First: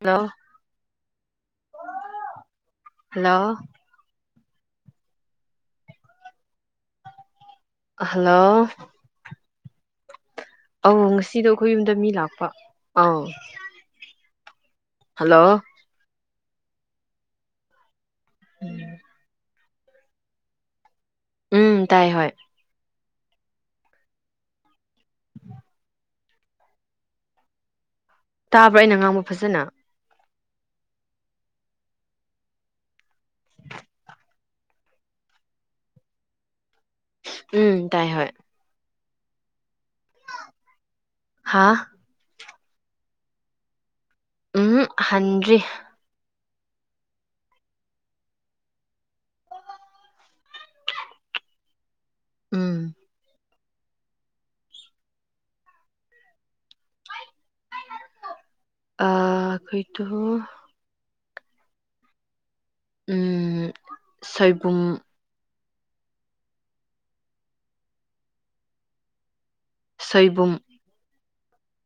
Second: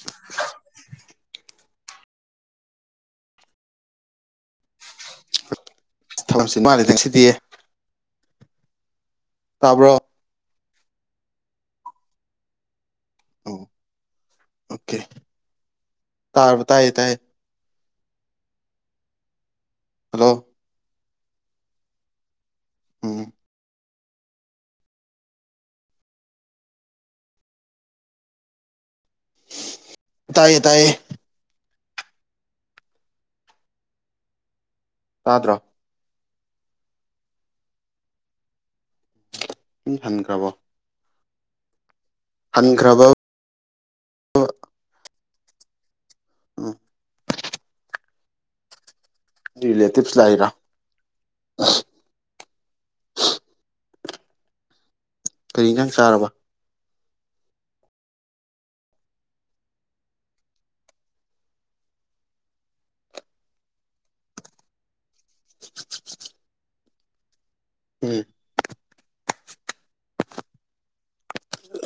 Hello hello ꯊꯝꯁꯤ ꯃꯥꯂꯗꯪ ꯁꯤꯗꯤꯌꯦ ꯍꯜꯂꯣ ꯇꯥꯕ꯭ꯔꯣ ꯑ ꯉꯁꯤꯗꯣ ꯑꯩꯈꯣꯏ ꯌꯨꯝꯗ ꯃꯤ ꯂꯥꯛꯄ ꯑꯥꯎ ꯎꯝ ꯍꯜꯂꯣ ꯇꯥꯔ ꯇ ꯌꯇꯥꯦ ꯎꯝ ꯍꯜꯂꯣ ꯎꯝ ꯇꯥꯏ ꯍ ꯑꯣ ꯇꯥꯕ꯭ꯔꯥ ꯑꯩꯅ ꯉꯥꯡꯕ ꯐꯖꯅ ꯇꯥꯏꯌꯦ ꯇꯥꯏꯌꯦ ꯇꯥꯇ꯭ꯔꯥ ꯎꯝ ꯇꯥꯏ ꯍ ꯊꯥꯟ ꯀ꯭ꯔꯕꯣ ꯍꯥꯥ ꯑꯟꯘ꯭ꯔꯕ ꯎꯝ ꯍꯟꯔꯤ ꯎꯝ ꯂꯩꯦ ꯇꯤꯞꯁ ꯂꯔ ꯎꯝ ꯀꯔꯤ ꯅꯪ ꯆꯥꯔꯕ ꯑꯈꯣꯏꯇꯣ [unintelligible] ꯎꯝ ꯁꯣꯏꯕꯨꯝ ꯎꯝ ꯁꯣꯏꯕꯨꯝ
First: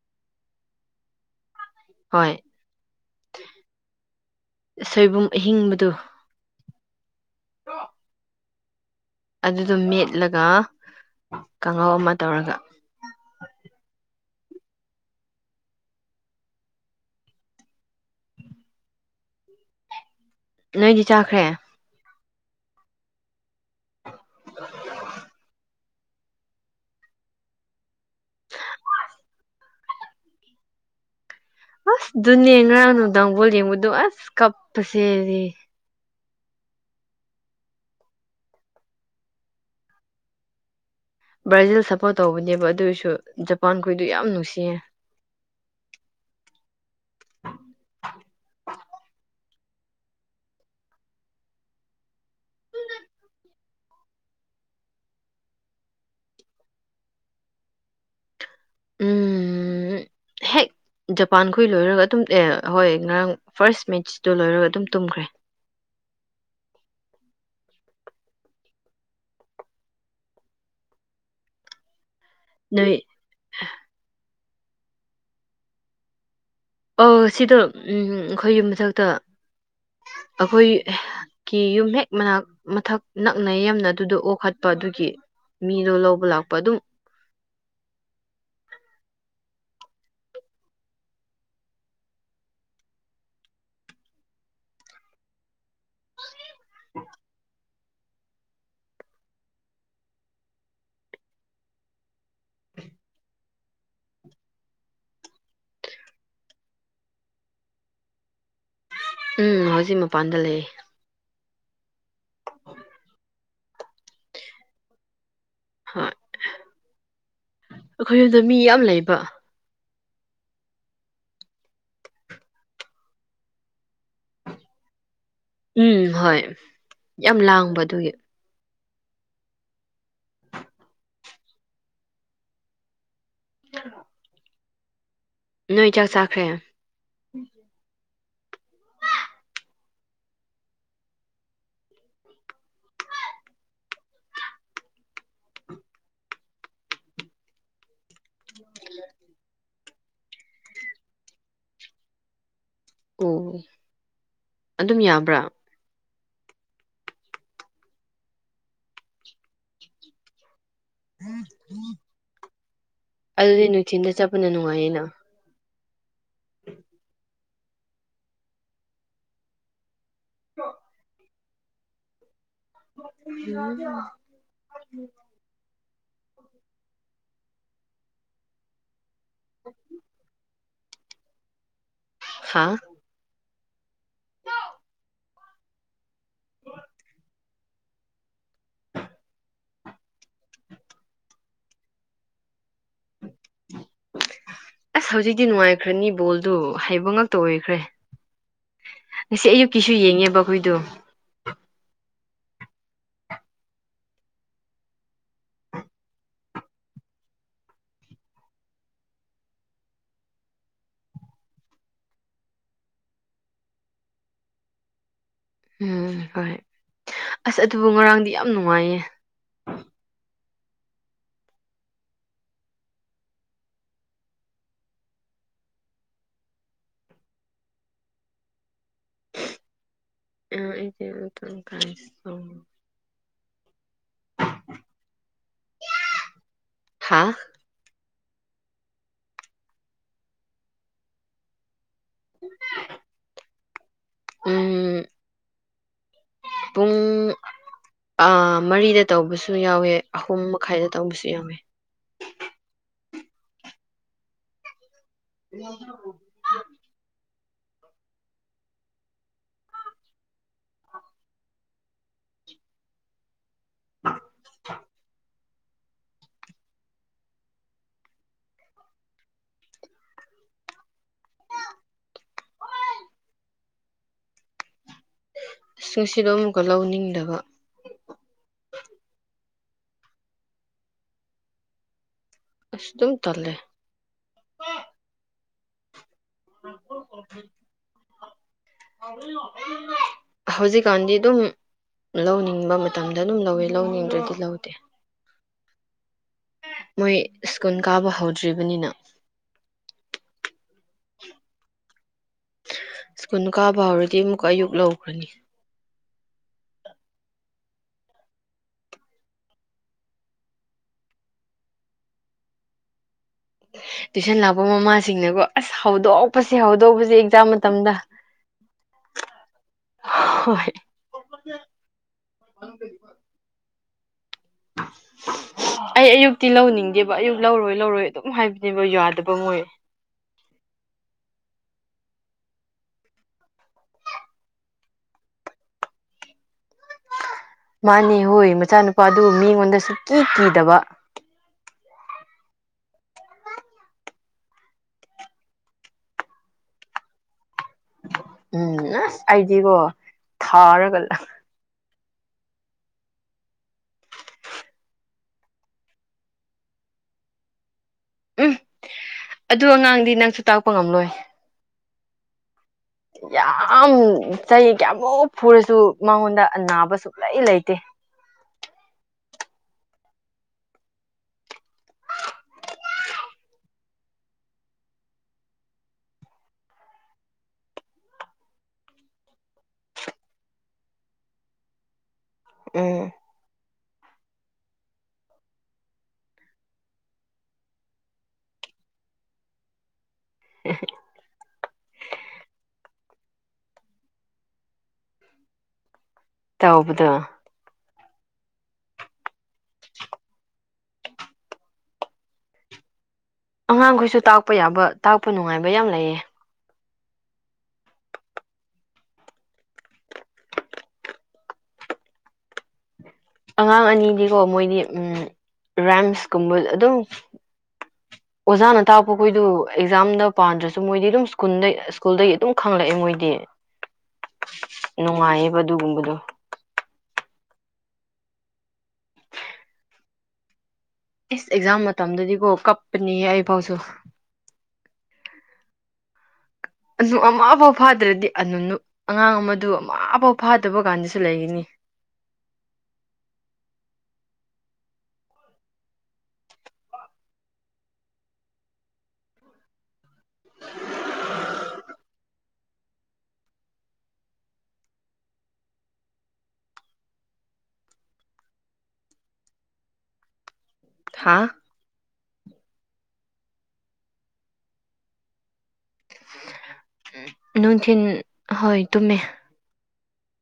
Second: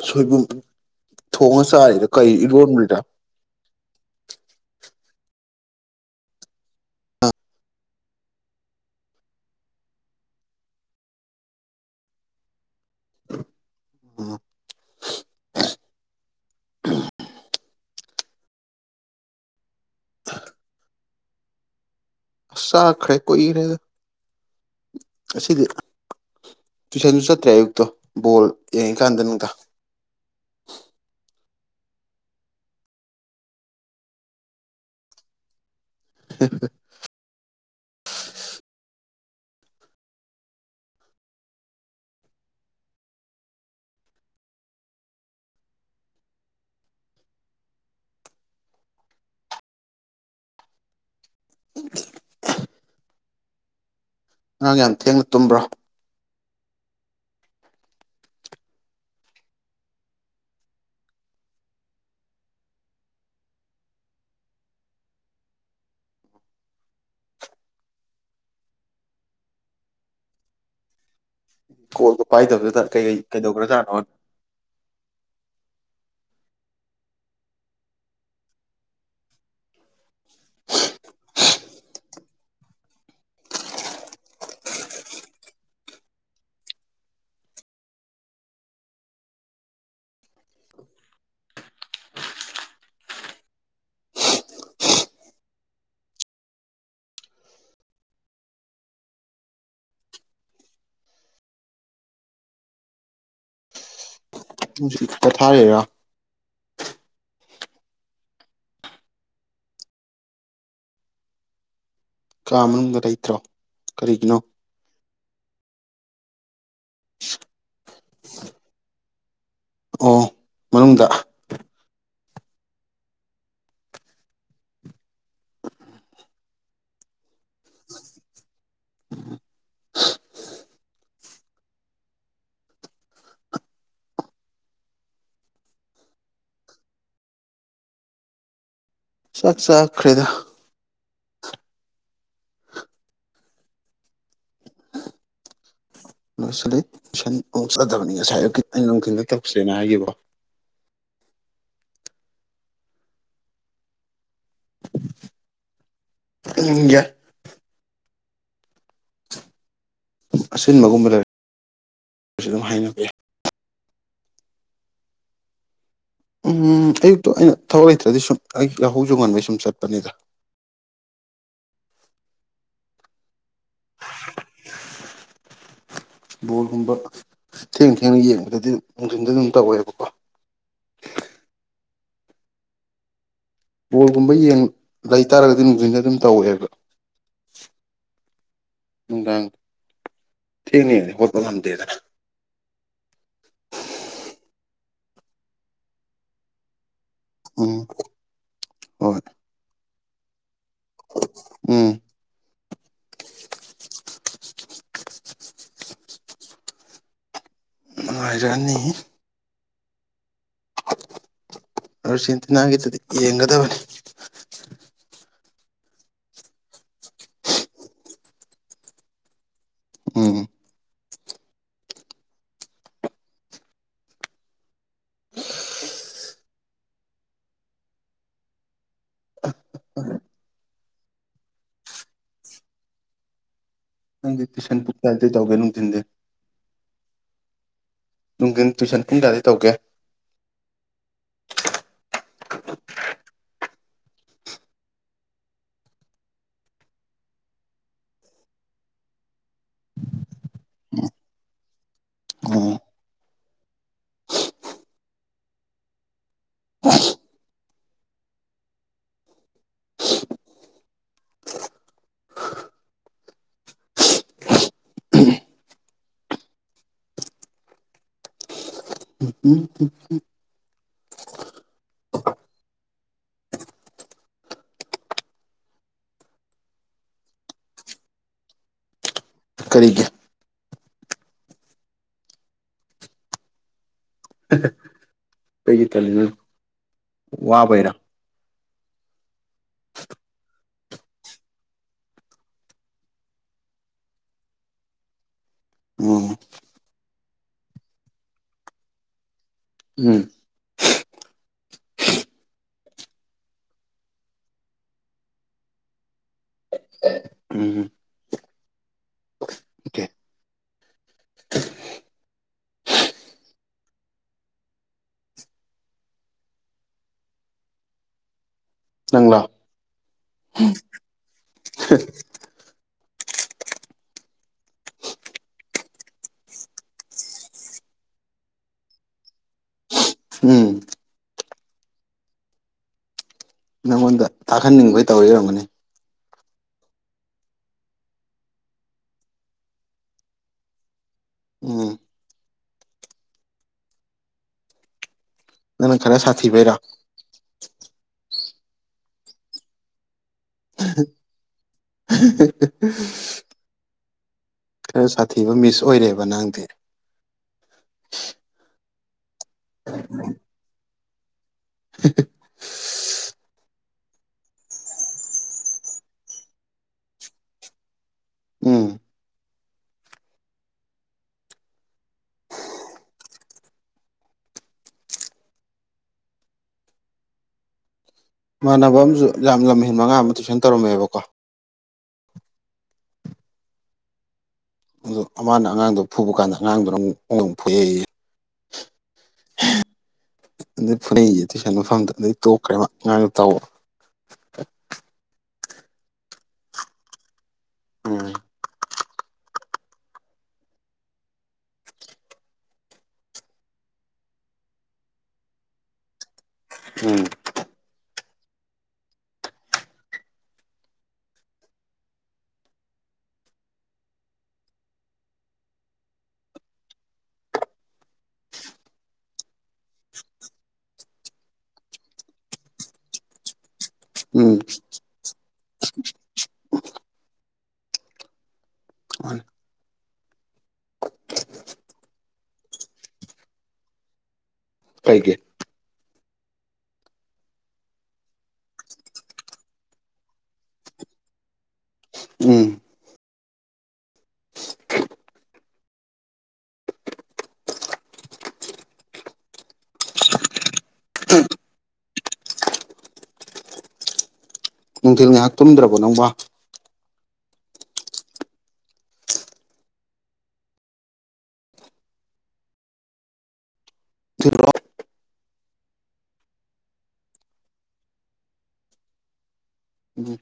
ꯁꯣꯏꯕꯨꯝ ꯊꯣꯡꯉ ꯆꯥꯔꯤꯔ ꯀꯔꯤ ꯍꯣꯏ ꯏꯔꯣꯟꯔꯤꯔꯥ ꯁꯣꯏꯕꯨꯝ ꯑꯍꯤꯡꯕꯗꯨ ꯑꯗꯨꯗꯣ ꯃꯦꯠꯂꯒ ꯀꯥꯡꯍꯧ ꯑꯃ ꯇꯧꯔꯒ ꯎꯝ ꯅꯣꯏꯗꯤ ꯆꯥꯈ꯭ꯔꯦ ꯆꯥꯈ꯭ꯔꯦ ꯀꯨꯏꯔꯦ ꯉꯁꯤꯗꯤ ꯇꯨꯏꯁꯟꯁꯨ ꯆꯠꯇ꯭ꯔꯦ ꯑꯌꯨꯛꯇꯣ ꯕꯣꯜ ꯌꯦꯡꯉꯤꯀꯥꯟꯗꯅꯤꯗꯥ [inaudible] ꯑꯁ ꯑꯗꯨꯅꯦ ꯉꯔꯥꯡ ꯅꯨꯡꯗꯥꯡ ꯕꯣꯜ ꯌꯦꯡꯕꯗꯣ ꯑꯁ ꯀꯞꯄꯁꯤꯗꯤ [inaudible] ꯕ꯭ꯔꯥꯖꯤꯜ ꯁꯞꯄꯣꯔꯠ ꯇꯧꯕꯅꯦꯕ ꯑꯗꯨꯑꯣꯏꯁꯨ ꯖꯄꯥꯟꯈꯣꯏꯗꯨ ꯌꯥꯝ ꯅꯨꯡꯁꯤꯌꯦ [inaudible] ꯎ [inaudible] ꯉꯔꯥꯡ ꯌꯥꯝ ꯊꯦꯡꯅ ꯇꯨꯝꯕ꯭ꯔꯥ ꯎꯝꯝ ꯍꯦꯛ ꯖꯄꯥꯟꯈꯣꯏ ꯂꯣꯏꯔꯒ ꯑꯗꯨꯝ ꯑꯦ ꯍꯣꯏ ꯉꯔꯥꯡ ꯐꯥ꯭ꯔꯁ ꯃꯦꯠꯆꯇꯣ ꯂꯣꯏꯔꯒ ꯑꯗꯨꯝ ꯇꯨꯝꯈ꯭ꯔꯦ ꯎꯝ [inaudible] ꯀꯣꯜꯗꯣ ꯄꯥꯏꯗꯕꯗꯨꯗ ꯅꯣꯏ ꯀꯩꯀꯩ ꯀꯩꯗꯧꯒ꯭ꯔꯥꯖꯥꯠꯅꯣꯅ ꯑꯧ ꯁꯤꯗ ꯎꯝ ꯑꯩꯈꯣꯏ ꯌꯨꯝ ꯃꯊꯛꯇ [inaudible] ꯑꯩꯈꯣꯏꯒꯤ ꯀꯤ ꯌꯨꯝ ꯍꯦꯛ ꯃꯅꯥꯛ ꯃꯊꯛ ꯅꯛꯅ ꯌꯝꯅ ꯑꯗꯨꯗ ꯑꯣꯈꯠꯄ ꯑꯗꯨꯒꯤ ꯃꯤꯗꯣ ꯂꯧꯕ ꯂꯥꯛꯄ ꯑꯗꯨꯝ [inaudible] ꯎ [inaudible] ꯉꯁꯤ ꯈꯛꯇ ꯊꯥꯔꯤꯔꯥ ꯎꯝ ꯍꯧꯖꯤꯛ ꯃꯄꯥꯟꯗ ꯂꯩꯌꯦ ꯀꯥ ꯃꯅꯨꯡꯗ ꯂꯩꯇ꯭ꯔꯣ ꯀꯔꯤꯒꯤꯅꯣ ꯍꯣꯏ ꯑꯩꯈꯣꯏ ꯌꯨꯝꯗ ꯃꯤ ꯌꯥꯝ ꯂꯩꯕ ꯑꯣ ꯃꯅꯨꯡꯗꯥ ꯎꯝ ꯍꯣꯏ ꯌꯥꯝ ꯂꯥꯡꯕ ꯑꯗꯨꯒꯤ ꯎ [inaudible] ꯅꯣꯏ ꯆꯥꯛ ꯆꯥꯈ꯭ꯔꯦ ꯆꯥꯛ ꯆꯥꯈ꯭ꯔꯦꯗ ꯅꯣꯏꯁꯤꯂ [unintelligible] ꯇꯁꯟ ꯆꯗꯕꯅꯤ ꯉꯁꯥꯏ ꯑ ꯅꯨꯡꯊꯤꯜꯗ ꯇꯧꯁꯦꯅ ꯍꯥꯏꯈꯤꯕ ꯑꯣ ꯑꯗꯨꯝ ꯌꯥꯕ꯭ꯔꯥ ꯎꯝ ꯌꯥꯏ ꯑꯁꯤꯟꯕꯒꯨꯝꯕ ꯂꯩꯔ ꯑꯗꯨꯝ ꯍꯥꯏꯅꯕ ꯌꯥꯏ ꯏꯊꯟꯗ ꯆꯠꯄꯅ ꯅꯨꯡꯉꯥꯏꯌꯦꯅꯥ ꯎꯝ ꯑꯌꯨꯛꯇꯨ ꯑꯩꯅ ꯊꯕꯛ ꯂꯩꯇ꯭ꯔꯗꯤ ꯁꯨꯝ ꯑꯩ ꯌꯥꯍꯧꯁꯨ ꯉꯟꯕꯩ ꯁꯨꯝ ꯆꯠꯄꯅꯤꯗꯥ ꯑ [inaudible] ꯎꯝ [inaudible] ꯕꯣꯜꯒꯨꯝꯕ ꯊꯦꯡ ꯊꯦꯡꯅ ꯌꯦꯡꯕꯗꯗꯤ ꯅꯨꯡꯊꯤꯟꯗ ꯑꯗꯨꯝ ꯇꯧꯋꯦꯕꯀꯣ ꯍ ꯕꯣꯜꯒꯨꯝꯕ ꯌꯦꯡ ꯂꯩꯇꯥꯥꯔꯒꯗꯤ ꯅꯨꯡꯊꯤꯟꯗ ꯑꯗꯨꯝ ꯇꯧꯋꯦꯕ ꯅꯨꯡꯗꯥꯡ ꯊꯦꯡꯅ ꯌꯦꯡꯉꯗꯤ ꯍꯧꯒꯠꯄ ꯉꯝꯗꯦꯅꯥ ꯑꯁ ꯍꯧꯖꯤꯛꯇꯤ ꯅꯨꯡꯉꯥꯏꯈ꯭ꯔꯅꯤ ꯕꯣꯜꯗꯨ ꯍꯥꯏꯕ ꯃꯉꯛꯇ ꯑꯣꯏꯈ꯭ꯔꯦ ꯎꯝ ꯍꯣꯏ ꯉꯁꯤ ꯑꯌꯨꯛꯀꯤꯁꯨ ꯌꯦꯡꯉꯦꯕ ꯑꯩꯈꯣꯏꯗꯣ ꯎꯝ ꯅꯨꯡꯉꯥꯏꯖꯅꯤ ꯑꯔꯖꯦꯟꯇꯤꯅꯥꯒꯤꯗꯗꯤ ꯌꯦꯡꯒꯗꯕꯅꯤ ꯎꯝ ꯍꯣꯏ ꯑꯁ ꯑꯗꯨꯕꯨ ꯉꯔꯥꯡꯗꯤ ꯌꯥꯝ ꯅꯨꯡꯉꯥꯏꯌꯦ ꯑꯝ [inaudible] ꯅꯪ ꯇꯁꯟ ꯄꯨ ꯆꯗ ꯆꯧꯒꯅ ꯊꯗ ꯍꯥꯥ ꯅꯨꯡꯒꯤꯟ ꯇꯨꯋꯏꯁꯟ ꯄꯨꯡ ꯀꯌꯥꯗꯩ ꯇꯧꯒꯦ ꯎꯝ ꯄꯨꯡ ꯃꯔꯤꯗ ꯇꯧꯕꯁꯨ ꯌꯥꯎꯋꯦ ꯑꯍꯨꯝ ꯃꯈꯥꯏꯗ ꯇꯧꯕꯁꯨ ꯌꯥꯎꯋꯦ ꯎꯝ [inaudible] ꯑ [unintelligible] [inaudible] ꯑꯁꯁꯤꯡꯁꯤꯗꯣ ꯑꯃꯨꯛꯀ ꯂꯧꯅꯤꯡꯗꯕ ꯀꯔꯤꯒꯦ ꯑꯁꯇꯨꯝ ꯇꯂꯦ ꯀꯩꯒꯤ ꯇꯜꯂꯤꯅꯣ ꯋꯥꯕꯩꯔꯥ ꯍꯧꯖꯤꯛꯀꯥꯟꯗꯤ ꯑꯗꯨꯝ ꯂꯧꯅꯤꯡꯕ ꯃꯇꯝꯗ ꯑꯗꯨꯝ ꯂꯧꯋꯦ ꯂꯧꯅꯤꯡꯗ꯭ꯔꯗꯤ ꯂꯧꯗꯦ ꯎꯝ ꯃꯣꯏ ꯁ꯭ꯀꯨꯜ ꯀꯥꯕ ꯍꯧꯗ꯭ꯔꯤꯕꯅꯤꯅ ꯎꯝ [inaudible] ꯁ꯭ꯀꯨꯜ ꯀꯥꯕ ꯍꯧꯔꯗꯤ ꯑꯃꯨꯛ ꯑꯌꯨꯛ ꯂꯧꯈ꯭ꯔꯅꯤ ꯎꯝ ꯑꯣꯀꯦ ꯇꯨꯏꯁꯟ ꯂꯥꯛꯄ ꯃꯃꯥꯁꯤꯡꯅꯒꯣ ꯑꯁ ꯍꯧꯗꯣꯛꯄꯁꯦ ꯍꯧꯗꯣꯛꯄꯁꯦ ꯑꯦꯛꯖꯥꯝ ꯃꯇꯝꯗ ꯏꯪꯂꯥ ꯍꯣꯏ [inaudible] ꯑꯩ ꯑꯌꯨꯛꯇꯤ ꯂꯧꯅꯤꯡꯗꯦꯕ ꯑꯌꯨꯛ ꯂꯧꯔꯣꯏ ꯂꯧꯔꯣꯏ ꯑꯗꯨꯝ ꯍꯥꯏꯕꯅꯦꯕ ꯌꯥꯗꯕ ꯃꯣꯏꯦ ꯎꯝ ꯅꯪꯉꯣꯟꯗ ꯊꯥꯛꯍꯟꯅꯤꯡꯕꯩ ꯇꯧꯔꯤꯔꯝꯒꯅꯤ ꯃꯥꯅꯦ ꯍꯣꯏ ꯃꯆꯥꯅꯨꯄꯥꯗꯨ ꯃꯤꯉꯣꯟꯗ ꯁꯨ ꯀꯤ ꯀꯤꯗꯕ ꯎꯝ ꯅꯪ ꯈꯔ ꯁꯥꯊꯤꯕꯩꯔ ꯎꯝ ꯑꯁ ꯑꯩꯗꯤꯀꯣ ꯊꯥꯔꯒ ꯂ [inaudible] ꯈꯔ ꯁꯥꯊꯤꯕ ꯃꯤꯁ ꯑꯣꯏꯔꯦꯕ ꯅꯪꯗꯤ ꯎꯝ ꯑꯗꯨ ꯑꯉꯥꯡꯗꯤ ꯅꯪꯁꯨ ꯇꯥꯛꯄ ꯉꯝꯂꯣꯏ [inaudible] ꯌꯥꯝ ꯆꯍꯤ ꯀꯌꯥꯃꯨꯛ ꯐꯨꯔꯁꯨ ꯃꯉꯣꯟꯗꯅꯥꯕ ꯁꯨꯡꯛꯂꯩ ꯂꯩꯇꯦ ꯎꯝ ꯃꯥꯟꯅꯕ ꯑꯃꯁꯨ ꯌꯥꯝ ꯂꯝ ꯍꯦꯟ ꯃꯉꯥ ꯑꯃ ꯇꯨꯏꯁꯟ ꯇꯧꯔꯝꯃꯦꯕꯀꯣ ꯎꯝ ꯑꯗꯨ ꯑꯃꯅ ꯑꯉꯥꯡꯗꯣ ꯐꯨꯕ ꯀꯥꯟꯗ ꯑꯉꯥꯡꯗꯨꯣꯅ ꯑꯃꯨꯛꯗꯪ ꯐꯨꯍꯛꯏꯦ ꯑꯗꯩ ꯐꯅꯒꯤ ꯇꯨꯏꯁꯟ ꯃꯐꯝꯗ ꯑꯗꯩ ꯇꯣꯛꯈ꯭ꯔꯦꯕ ꯉꯥꯡꯅ ꯇꯧꯕ ꯇꯧꯕꯗꯣ ꯎꯝ ꯑꯉꯥꯡꯈꯣꯏꯁꯨ ꯇꯥꯛꯄ ꯌꯥꯕ ꯇꯥꯛꯄ ꯅꯨꯡꯉꯥꯏꯕ ꯌꯥꯝ ꯂꯩꯌꯦ ꯎꯝ ꯑꯉꯥꯡ ꯑꯅꯤꯗꯤꯀꯣ ꯃꯣꯏꯗꯤ ꯎꯝ ꯔꯥꯝꯁꯀꯨꯝꯕ ꯑꯗꯨꯝ [inaudible] ꯑꯣꯖꯥꯅ ꯇꯥꯛꯄꯈꯣꯏꯗꯨ ꯑꯦꯛꯖꯥꯝꯗ ꯄꯥꯟꯗ꯭ꯔꯁꯨ ꯃꯣꯏꯗꯤ ꯑꯗꯨꯝ ꯁ꯭ꯀꯨꯜꯗ ꯁ꯭ꯀꯨꯜꯗꯒꯤ ꯑꯗꯨꯝ ꯈꯪꯂꯛꯑꯦ ꯃꯣꯏꯗꯤ꯫ ꯎꯝ꯫ ꯅꯨꯡꯉꯥꯏꯌꯦꯕ ꯑꯗꯨꯒꯨꯝꯕꯗꯣ ꯃꯥꯅꯤ ꯏꯁ ꯑꯦꯛꯖꯥꯝ ꯃꯇꯝꯗꯗꯤꯀꯣ ꯀꯞꯄꯅꯤꯍ ꯑꯩꯐꯥꯎꯁꯨ꯫ ꯀꯩꯒꯤ ꯑꯗꯨꯅꯨ ꯑꯃꯐꯥꯎ ꯐꯥꯗ꯭ꯔꯗꯤ ꯑꯅꯨ ꯑꯉꯥꯡ ꯑꯃꯗꯨ ꯑꯃꯐꯥꯎ ꯐꯥꯗꯕ ꯀꯥꯟꯗꯁꯨ ꯂꯩꯒꯅꯤ꯫ ꯎꯝ꯫ [unintelligible] ꯅꯨꯡꯊꯤꯜ ꯉꯥꯏꯍꯥꯛ ꯇꯨꯝꯗ꯭ꯔꯕꯣ ꯅꯪꯕꯣ꯫ ꯍꯥꯥ꯫ ꯅꯨꯡꯊꯤꯜꯔꯣ ꯅꯨꯡꯊꯤꯟ ꯍꯣꯏ ꯇꯃꯦ꯫ ꯎꯝ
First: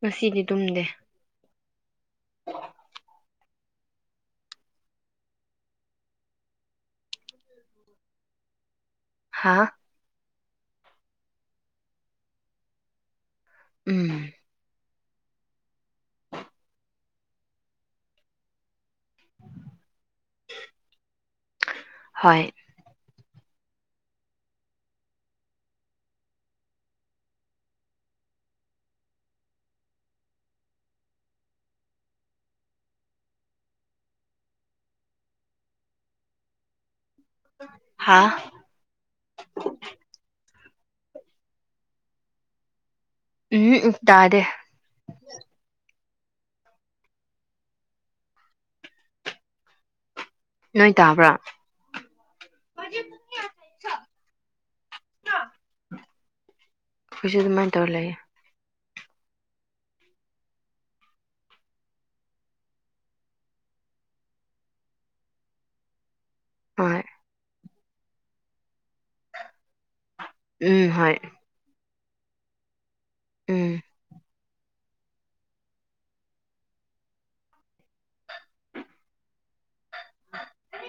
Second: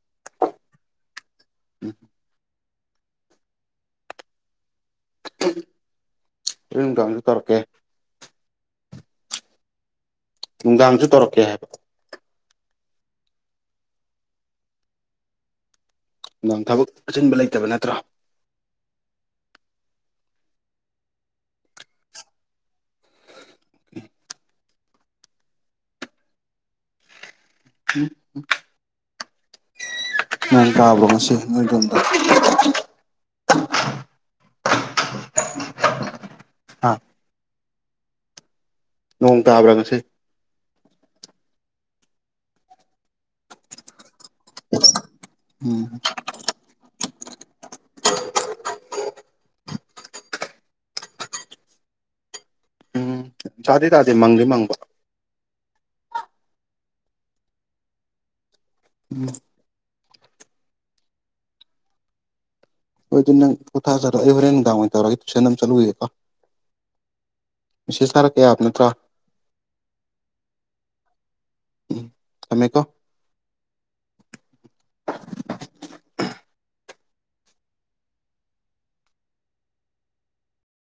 ꯉꯁꯤꯗꯤ ꯇꯨꯝꯗꯦ꯫ ꯃꯨꯛ ꯇꯧꯔꯀꯦ꯫ ꯍꯥꯥ꯫ ꯅꯨꯡꯗꯥꯡꯁꯨ ꯇꯧꯔꯛꯀꯦ ꯍꯥꯏꯕ꯫ ꯎꯝ꯫ ꯅꯪ ꯊꯕꯛ ꯑꯆꯤꯟꯕ ꯂꯩꯇꯕ ꯅꯠꯇ꯭ꯔ꯫ ꯍꯣꯏ꯫ [unintelligible] ꯅꯣꯝ ꯇꯥꯕꯔꯣ ꯉꯁꯤ ꯅꯣꯏ ꯌꯨꯝꯗ꯫ [unintelligible] ꯍꯥꯥ꯫ ꯍꯥꯥ꯫ ꯅꯣꯡ ꯇꯥꯕ꯭ꯔꯥ ꯉꯁꯤ꯫ ꯎꯝ ꯎ ꯇꯗꯦ꯫ ꯎꯝ꯫ ꯅꯣꯏ ꯇꯥꯕ꯭ꯔꯥ꯫ ꯎꯝ ꯇꯥꯗꯤ ꯇꯥꯗꯦ ꯃꯪꯗꯤ ꯃꯪꯕ ꯍꯧꯁꯨ ꯗꯨꯃꯥꯏꯅ ꯇꯧꯔ ꯂꯩꯌꯦ꯫ ꯎꯝ꯫ ꯍꯣꯏ ꯑꯗꯨ ꯅꯪ ꯄꯣꯊꯥꯖꯔꯣ ꯑꯩ ꯍꯣꯔꯦꯟ ꯅꯨꯡꯗꯥꯡ ꯋꯥꯏ ꯇꯧꯔꯒ ꯇꯨꯏꯟ ꯑꯃ ꯆꯠꯂꯨꯏꯦꯀꯣ꯫ ꯍꯣꯏ꯫ ꯃꯦꯁꯦꯁ ꯊꯔꯛꯀꯦ ꯌꯥꯕ ꯅꯠꯇ꯭ꯔꯥ꯫ ꯎꯝ ꯍꯣꯏ ꯫ ꯎꯝ ꯊꯝꯃꯦ ꯀꯣ ꯎꯝ